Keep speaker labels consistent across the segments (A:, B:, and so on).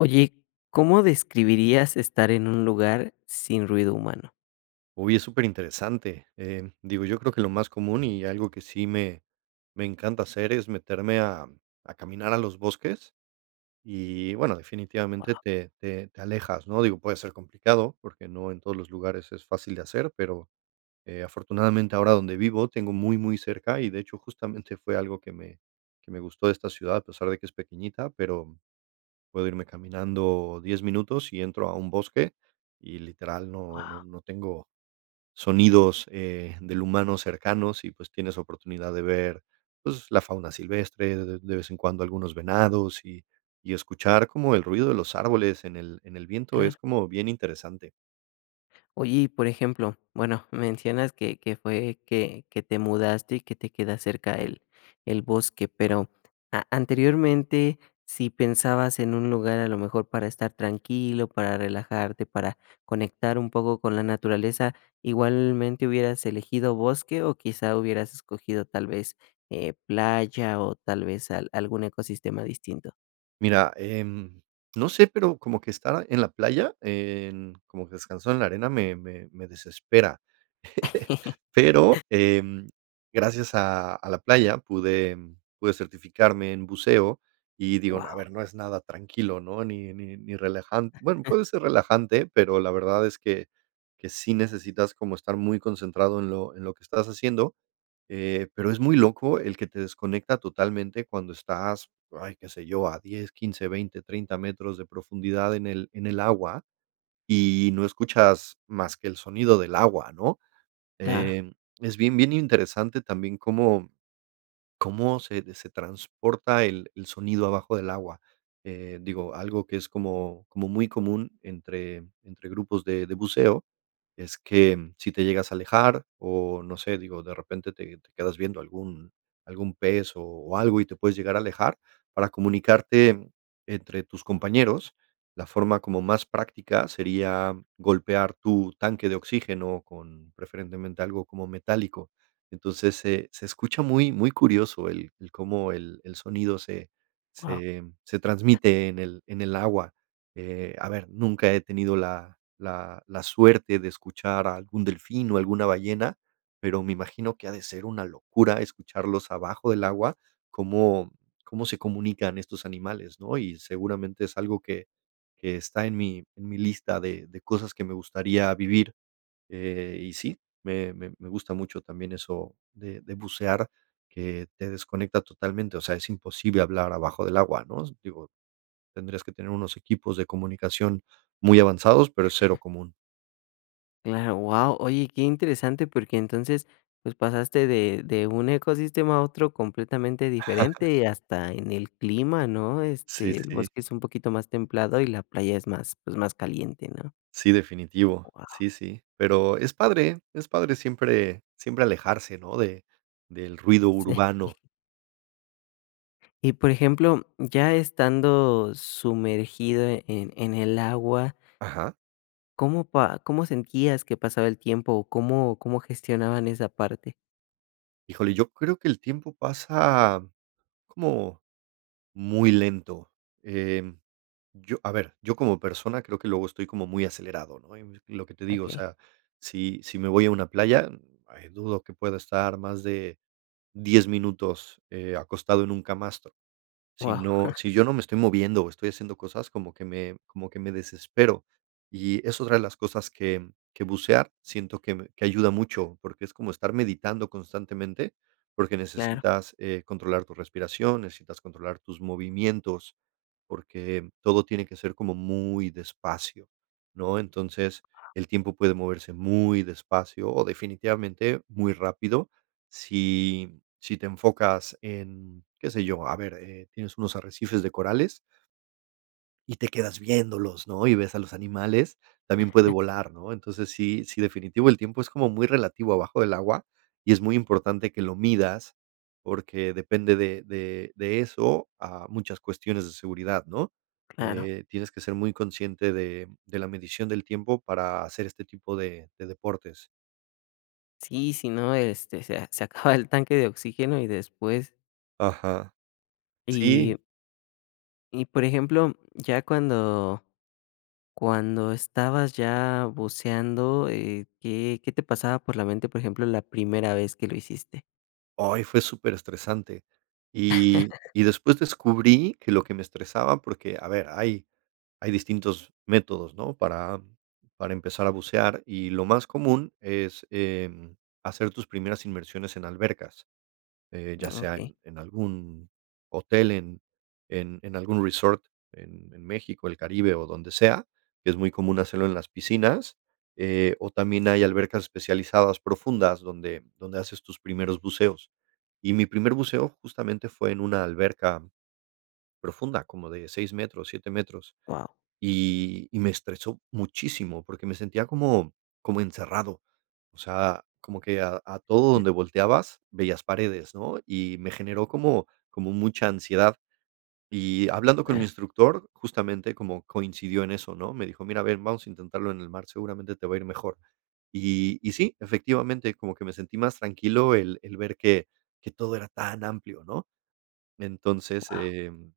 A: Oye, ¿cómo describirías estar en un lugar sin ruido humano?
B: Uy, es superinteresante, eh, digo, yo creo que lo más común y algo que sí me me encanta hacer es meterme a a caminar a los bosques y, bueno, definitivamente
A: Guau.
B: te te te alejas, ¿no?, digo, puede ser complicado porque no en todos los lugares es fácil de hacer, pero, eh, afortunadamente ahora donde vivo tengo muy muy cerca y, de hecho, justamente fue algo que me que me gustó de esta ciudad, a pesar de que es pequeñita, pero puedo irme caminando 10 minutos y entro a un bosque y literal no no
A: Guau.
B: no tengo sonidos, eh, del humano cercanos y pues, tienes oportunidad de ver, pues, la fauna silvestre, de de vez en cuando algunos venados y y escuchar como el ruido de los árboles en el en el viento,
A: Claro.
B: es como bien interesante.
A: Oye, y por ejemplo, bueno, mencionas que que fue que que te mudaste y que te queda cerca el el bosque, pero a anteriormente, si pensabas en un lugar, a lo mejor para estar tranquilo, para relajarte, para conectar un poco con la naturaleza, ¿igualmente hubieras elegido bosque o quizá hubieras escogido tal vez, eh, playa o tal vez al algún ecosistema distinto?
B: Mira, em, no sé, pero como que estar en la playa, en, como que descansar en la arena me me me desespera, pero, em, gracias a a la playa pude pude certificarme en buceo y digo, no, a
A: Guau.
B: ver, no es nada tranquilo, ¿no?, ni ni ni relajan bueno, puede ser relajante, pero la verdad es que que sí necesitas como estar muy concentrado en lo en lo que estás haciendo, eh, pero es muy loco el que te desconecta totalmente cuando estás, ay, qué sé yo, a 10, 15, 20, 30 metros de profundidad en el en el agua y no escuchas más que el sonido del agua, ¿no?,
A: Claro.
B: em, es bien bien interesante también cómo cómo se de se transporta el el sonido abajo del agua, eh, digo, algo que es como como muy común entre entre grupos de de buceo, es que, mm, si te llegas a alejar o, no sé, digo, de repente te te quedas viendo algún algún pez o o algo y te puedes llegar a alejar, para comunicarte, entre tus compañeros, la forma como más práctica sería golpear tu tanque de oxígeno con preferentemente algo como metálico, entonces, se se escucha muy muy curioso el el cómo el el sonido se
A: Guau.
B: se se transmite en el en el agua, eh, a ver, nunca he tenido la la la suerte de escuchar a algún delfín o alguna ballena, pero me imagino que ha de ser una locura escucharlos abajo del agua, cómo cómo se comunican estos animales, ¿no?, y seguramente es algo que que está en mi en mi lista de de cosas que me gustaría vivir, eh, y sí, me me me me gusta mucho también eso de de bucear, que te desconecta totalmente, o sea, es imposible hablar abajo del agua, ¿no?, digo, tendrías que tener unos equipos de comunicación muy avanzados, pero es 0 común.
A: Cla guau, oye, qué interesante porque entonces pues pasaste de de un ecosistema a otro completamente diferente y hasta en el clima ¿no?
B: Sí,
A: Este, el
B: sí.
A: bosque es un poquito más templado y la playa es más, pues, más caliente ¿no?
B: Sí, definitivo,
A: Guau.
B: sí, sí, pero, es padre, es padre siempre siempre alejarse, ¿no?, de del ruido
A: Sí.
B: urbano.
A: Y por ejemplo, ya estando sumergido en en el agua.
B: Ajá.
A: ¿Cómo pa cómo sentías que pasaba el tiempo o cómo cómo gestionaban esa parte?
B: Híjole, yo creo que el tiempo pasa como, muy lento, eh, yo, a ver, yo como persona creo que luego estoy como muy acelerado, ¿no?, y lo que te digo, o
A: Okey.
B: sea, sí sí me voy a una playa, dudo que pueda estar más de 10 minutos, eh, acostado en un camastro, sí
A: Guau.
B: no sí yo no me estoy moviendo o estoy haciendo cosas, como que me como que me desespero, y es otra de las cosas que que bucear siento que me que ayuda mucho, porque es como estar meditando constantemente, porque
A: Claro.
B: necesitas, eh, controlar tu respiración, necesitas controlar tus movimientos, porque todo tiene que ser como muy despacio, ¿no?, entonces, el tiempo puede moverse muy despacio o definitivamente muy rápido, si si te enfocas en ¿qué sé yo? A ver, eh, tienes unos arrecifes de corales y te quedas viéndolos, ¿no?, y ves a los animales, también puede volar, ¿no? Entonces, sí sí definitivo el tiempo es como muy relativo abajo del agua, y es muy importante que lo midas porque depende de de de eso a muchas cuestiones de seguridad, ¿no?
A: Claro.
B: Eh, tienes que ser muy consciente de de la medición del tiempo para hacer este tipo de de deportes.
A: Sí, sí, no, este, se se acaba el tanque de oxígeno y después
B: Ajá. Sí.
A: Y Y por ejemplo, ya cuando cuando estabas ya buceando, eh, ¿qué qué te pasaba por la mente, por ejemplo, la primera vez que lo hiciste?
B: Ay, fue superestresante y y después descubrí que lo que me estresaba porque a ver, hay hay distintos métodos, ¿no? Para para empezar a bucear, y lo más común es, em, hacer tus primeras inmersiones en albercas, eh, ya sea
A: Okey.
B: en en algún hotel, en en en algún resort, en en México, el Caribe o donde sea, que es muy común hacerlo en las piscinas, eh, o también hay albercas especializadas profundas donde donde haces tus primeros buceos. Y mi primer buceo justamente fue en una alberca profunda, como de 6 metros, 7 metros,
A: Guau.
B: y y me estresó muchísimo, porque me sentía como como encerrado. O sea, como que a a todo donde volteabas veías paredes, ¿no?, y me generó como como mucha ansiedad. Y hablando con mi
A: Ah.
B: instructor, justamente, como coincidió en eso, ¿no? Me dijo: "Mira, a ver, vamos a intentarlo en el mar, seguramente te va a ir mejor". Y y sí, efectivamente, como que me sentí más tranquilo el el ver que que todo era tan amplio, ¿no? Entonces,
A: Guau.
B: em,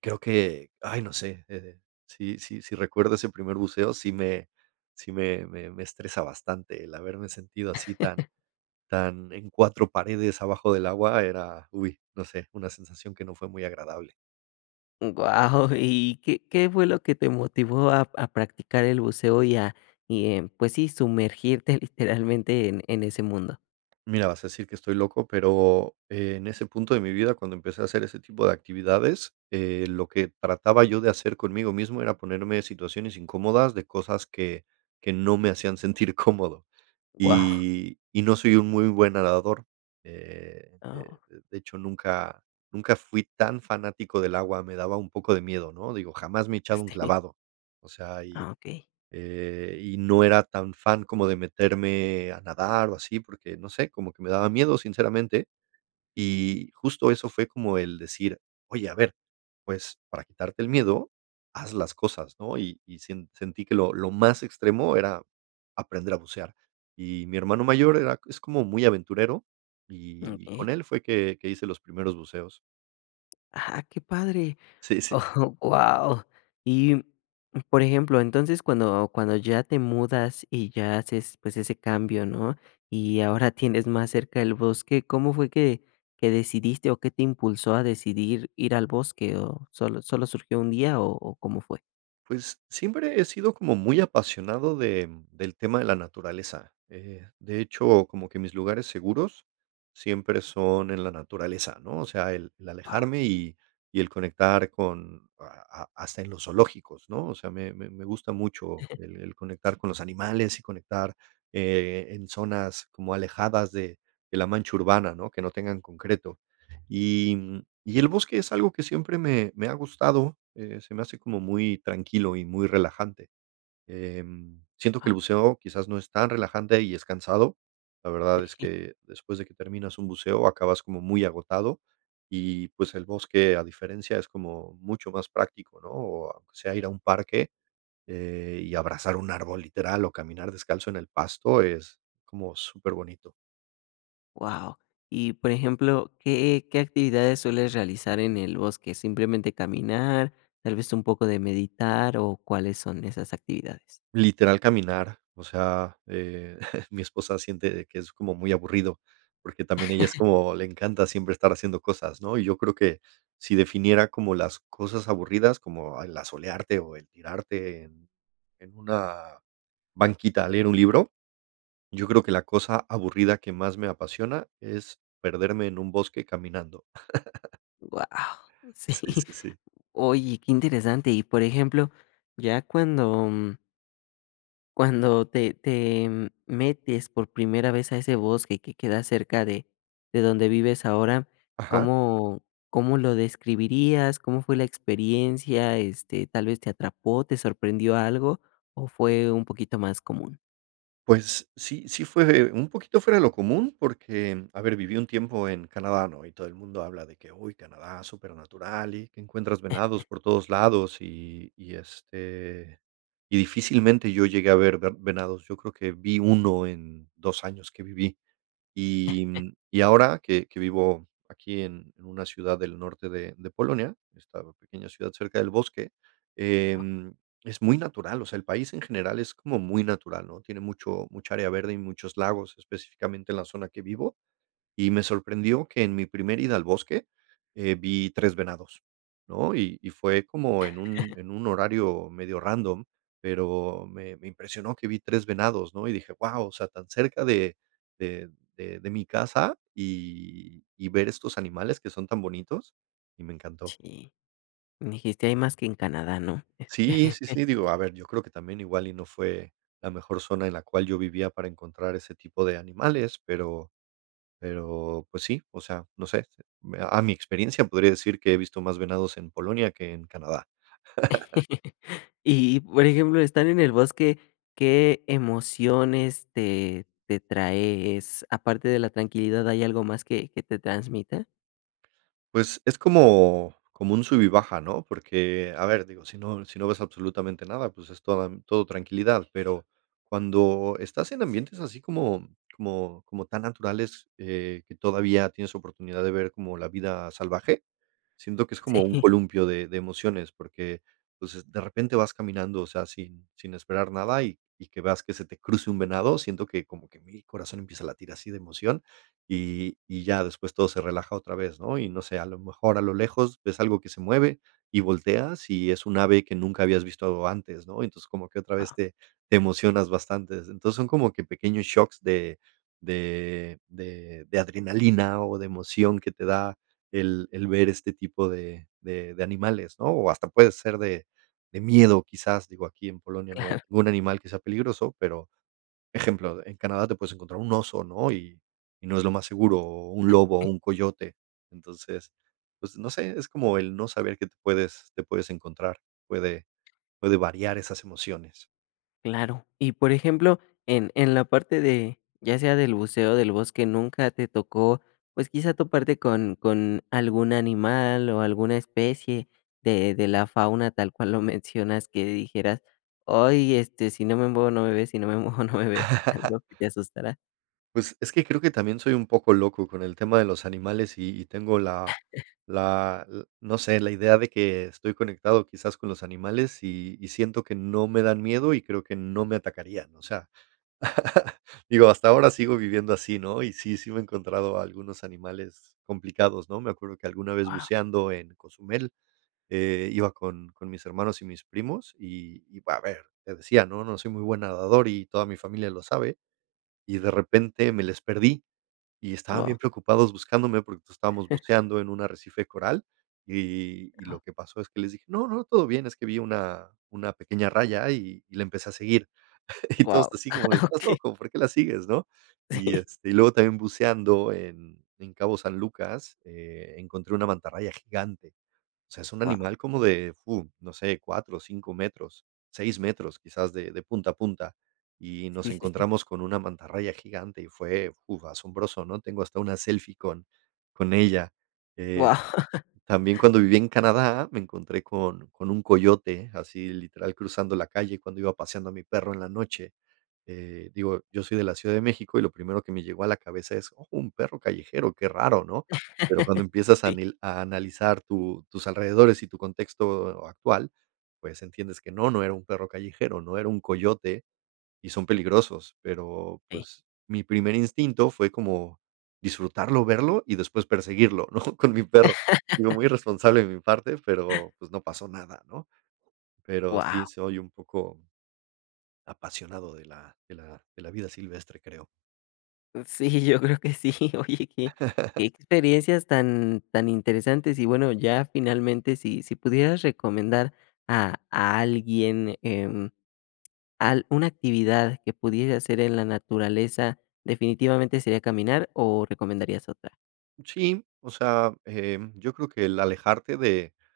B: creo que, ay, no sé, eh sí sí sí recuerdo ese primer buceo, sí me sí me me me estresa bastante el haberme sentido así tan tan en 4 paredes abajo del agua era, uy, no sé, una sensación que no fue muy agradable.
A: Guau. ¿Y qué qué fue lo que te motivó a p a practicar el buceo y, a y, em pues sí, sumergirte literalmente en en ese mundo?
B: Mira, vas a decir que estoy loco, pero en ese punto de mi vida, cuando empecé a hacer ese tipo de actividades, eh, lo que trataba yo de hacer conmigo mismo era ponerme situaciones incómodas, de cosas que que no me hacían sentir cómodo.
A: Guau.
B: Y y no soy un muy buen nadador, eh,
A: Ah, oh.
B: de de de hecho, nunca nunca fui tan fanático del agua, me daba un poco de miedo, ¿no? Digo, jamás me he echado un
A: [unintelligible]
B: clavado. O sea, y,
A: Ah, okey.
B: eh, y no era tan fan como de meterme a nadar o así, porque no sé, como que me daba miedo, sinceramente. Y justo eso fue como el decir: "Oye, a ver pues, para quitarte el miedo, haz las cosas", ¿no? Y y sien sentí que lo lo más extremo era aprender a bucear. Y mi hermano mayor era c es como muy aventurero, y y con
A: Okey.
B: él fue que que hice los primeros buceos.
A: ¡Ah, qué padre!,
B: Sí, sí.
A: oh, guau. Y, mm, por ejemplo, entonces cuando cuando ya te mudas y ya haces, pues, ese cambio, ¿no?, y ahora tienes más cerca el bosque, ¿cómo fue qué qué decidiste o qué te impulsó a decidir ir al bosque? ¿O solo solo surgió un día o o cómo fue?
B: Pues siempre he sido como muy apasionado de, mm, del tema de la naturaleza. Eh, de hecho, como que mis lugares seguros siempre son en la naturaleza, ¿no? O sea, el el
A: Guau.
B: alejarme y y el conectar con a a hasta en los zoológicos, ¿no? O sea, me me me gusta mucho el el conectar con los animales y conectar, eh, en zonas como alejadas de de la mancha urbana, ¿no?, que no tengan concreto. Y, mm, y el bosque es algo que siempre me me ha gustado, eh, se me hace como muy tranquilo y muy relajante. Em, siento que el
A: Guau.
B: buceo quizás no es tan relajante y es cansado. La verdad es que después de que terminas un buceo acabas como muy agotado y, pues, el bosque, a diferencia, es como mucho más práctico, ¿no?, o aunque sea ir a un parque, eh, y abrazar un árbol, literal, o caminar descalzo en el pasto es como superbonito.
A: Guau. Y, por ejemplo, ¿qué qué actividades sueles realizar en el bosque? ¿Simplemente caminar, tal vez un poco de meditar o cuáles son esas actividades?
B: Literal caminar, o sea, eh, mi esposa siente de que es como muy aburrido, porque también ella es como le encanta siempre estar haciendo cosas, ¿no? Y yo creo que sí definiera como las cosas aburridas, como el asolearte o el tirarte en en una banquita a leer un libro, yo creo que la cosa aburrida que más me apasiona es perderme en un bosque caminando.
A: Guau, sí.
B: Sí, sí, sí.
A: Oye, qué interesante y por ejemplo, ya cuando cuando te te metes por primera vez a ese bosque que queda cerca de de donde vives ahora,
B: Ajá.
A: ¿cómo cómo lo describirías? ¿Cómo fue la experiencia? Este, ¿tal vez te atrapó, te sorprendió algo? O fue un poquito más común.
B: Pues sí sí fue un poquito fuera de lo común porque, a ver, viví un tiempo en Canadá, ¿no? Y todo el mundo habla de que, uy, Canadá, super natural y que encuentras venados por todos lados y y este y difícilmente yo llegué a ver ve venados. Yo creo que vi 1 en 2 años que viví. Y y ahora que que vivo aquí en en una ciudad del norte de de Polonia, esta pequeña ciudad cerca del bosque, em, es muy natural, o sea, el país en general es como muy natural, ¿no? Tiene mucho mucha área verde y muchos lagos, específicamente en la zona que vivo. Y me sorprendió que en mi primera ida al bosque, eh, vi 3 venados, ¿no? Y y fue como en un en un horario medio random, pero me me impresionó que vi 3 venados, ¿no? Y dije: "Guau", o sea, tan cerca de de de de mi casa y y ver estos animales que son tan bonitos, y me encantó.
A: Sí. Me dijiste: "Hay más que en Canadá", ¿no?
B: Sí, sí, sí, digo, a ver, yo creo que también igual y no fue la mejor zona en la cual yo vivía para encontrar ese tipo de animales, pero-pero, pues sí, o sea, no sé, a mi experiencia podría decir que he visto más venados en Polonia que en Canadá.
A: Y por ejemplo, están en el bosque, ¿qué emociones te te traes? Aparte de la tranquilidad, ¿hay algo más que que te transmita?
B: Pues es como como un sube y baja, ¿no? Porque, a ver digo, sí no sí no ves absolutamente nada, pues es toda todo tranquilidad, pero cuando estás en ambientes así como como como tan naturales, eh, que todavía tienes oportunidad de ver como la vida salvaje, siento que es
A: Sí.
B: como un columpio de de emociones, porque, pues, de repente vas caminando, o sea, así, sin esperar nada y y que veas que se te cruce un venado, siento que como que mi corazón empieza a latir así de emoción, y y ya después todo se relaja otra vez, ¿no? Y no sé, a lo mejor a lo lejos ves algo que se mueve y volteas, y es un ave que nunca habías visto antes, ¿no? Y entonces como que otra vez
A: Ah.
B: te te emocionas bastante. Entonces, son como que pequeños shocks de de de de adrenalina o de emoción que te da el el ver este tipo de de de animales, ¿no? O hasta puede ser de de miedo quizás, digo aquí en Polonia. No hay
A: Claro.
B: un animal quizás peligroso, pero, ejemplo, en Canadá te puedes encontrar un oso, ¿no? Y y no es lo más seguro, o un lobo o un coyote. Entonces, pues no sé, es como el no saber que te puedes te puedes encontrar. Puede puede variar esas emociones.
A: Claro, y por ejemplo, en en la parte de, ya sea del buceo o del bosque, ¿nunca te tocó, pues quizá toparte con con algún animal o alguna especie de de la fauna, tal cual lo mencionas, que dijeras: "Ay, este, si no me muevo no me ve, si no me muevo no me ve", algo que te asustara?
B: Pues es que creo que también soy un poco loco con el tema de los animales y y tengo la la l no sé, la idea de que estoy conectado quizás con los animales y y siento que no me dan miedo y creo que no me atacarían. O sea, digo, hasta ahora sigo viviendo así, ¿no? Y sí, sí me he encontrado algunos animales complicados, ¿no? Me acuerdo que alguna vez
A: Ah.
B: buceando en Cozumel, eh, iba con con mis hermanos y mis primos y y va a ver, te decía, no, no soy muy buen nadador y toda mi familia lo sabe. Y de repente me les perdí y estaban
A: Guau.
B: bien preocupados buscándome porque estábamos buceando en un arrecife coral y y y lo que pasó es que les dije no, no, todo bien, es que vi una una pequeña raya y y la empecé a seguir. Y todo
A: Guau,
B: esto así como de estás
A: Okey.
B: loco, ¿por qué la sigues?,¿no? Y,
A: Sí.
B: este, y luego también buceando en en Cabo San Lucas, eh, encontré una mantarraya gigante. O sea, es un
A: Guau.
B: animal como de fu, no sé, 4, 5 metros, 6 metros quizás de de punta a punta. Y nos
A: Sí, sí, sí.
B: encontramos con una mantarraya gigante y fue, fu, asombroso, ¿no? Tengo hasta una selfie con con ella. Eh,
A: Guau.
B: también cuando viví en Canadá me encontré con con un coyote, así literal, cruzando la calle cuando iba paseando a mi perro en la noche. Eh, digo, yo soy de la Ciudad de México y lo primero que me llegó a la cabeza es oh, un perro callejero, qué raro, ¿no? Pero cuando empiezas a
A: Sí.
B: nil a analizar tu tus alrededores y tu contexto actual, pues entiendes que no, no era un perro callejero, ¿no? era un coyote y son peligrosos, pero,
A: Sí.
B: pues, mi primer instinto fue como disfrutarlo, verlo y después perseguirlo ¿no?, con mi perro. Digo muy irresponsable de mi parte pero pues no pasó nada ¿no? Pero sí
A: Guau.
B: soy un poco apasionado de la de la de la vida silvestre, creo.
A: Sí, yo creo que sí, oye, que que experiencias tan tan interesantes, y bueno, ya finalmente, si si pudieras recomendar a a alguien, em, al una actividad que pudiera hacer en la naturaleza, ¿definitivamente sería caminar o recomendarías otra?
B: Sí, o sea, eh, yo creo que el alejarte de-de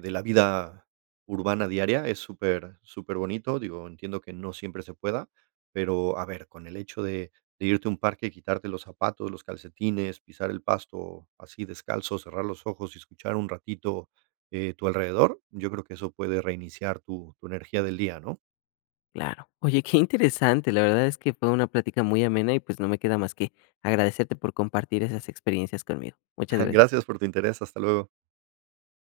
B: de la vida urbana diaria es súper, súper bonito. Digo, entiendo que no siempre se pueda, pero, a ver, con el hecho de de irte a un parque y quitarte los zapatos, los calcetines, pisar el pasto, así descalzo, cerrar los ojos y escuchar un ratito, eh, tu alrededor, yo creo que eso puede reiniciar tu tu energía del día, ¿no?
A: Claro, oye, qué interesante, la verdad es que fue una plática muy amena y, pues, no me queda más que agradecerte por compartir esas experiencias conmigo, muchas gracias.
B: Gracias por tu interés, hasta luego.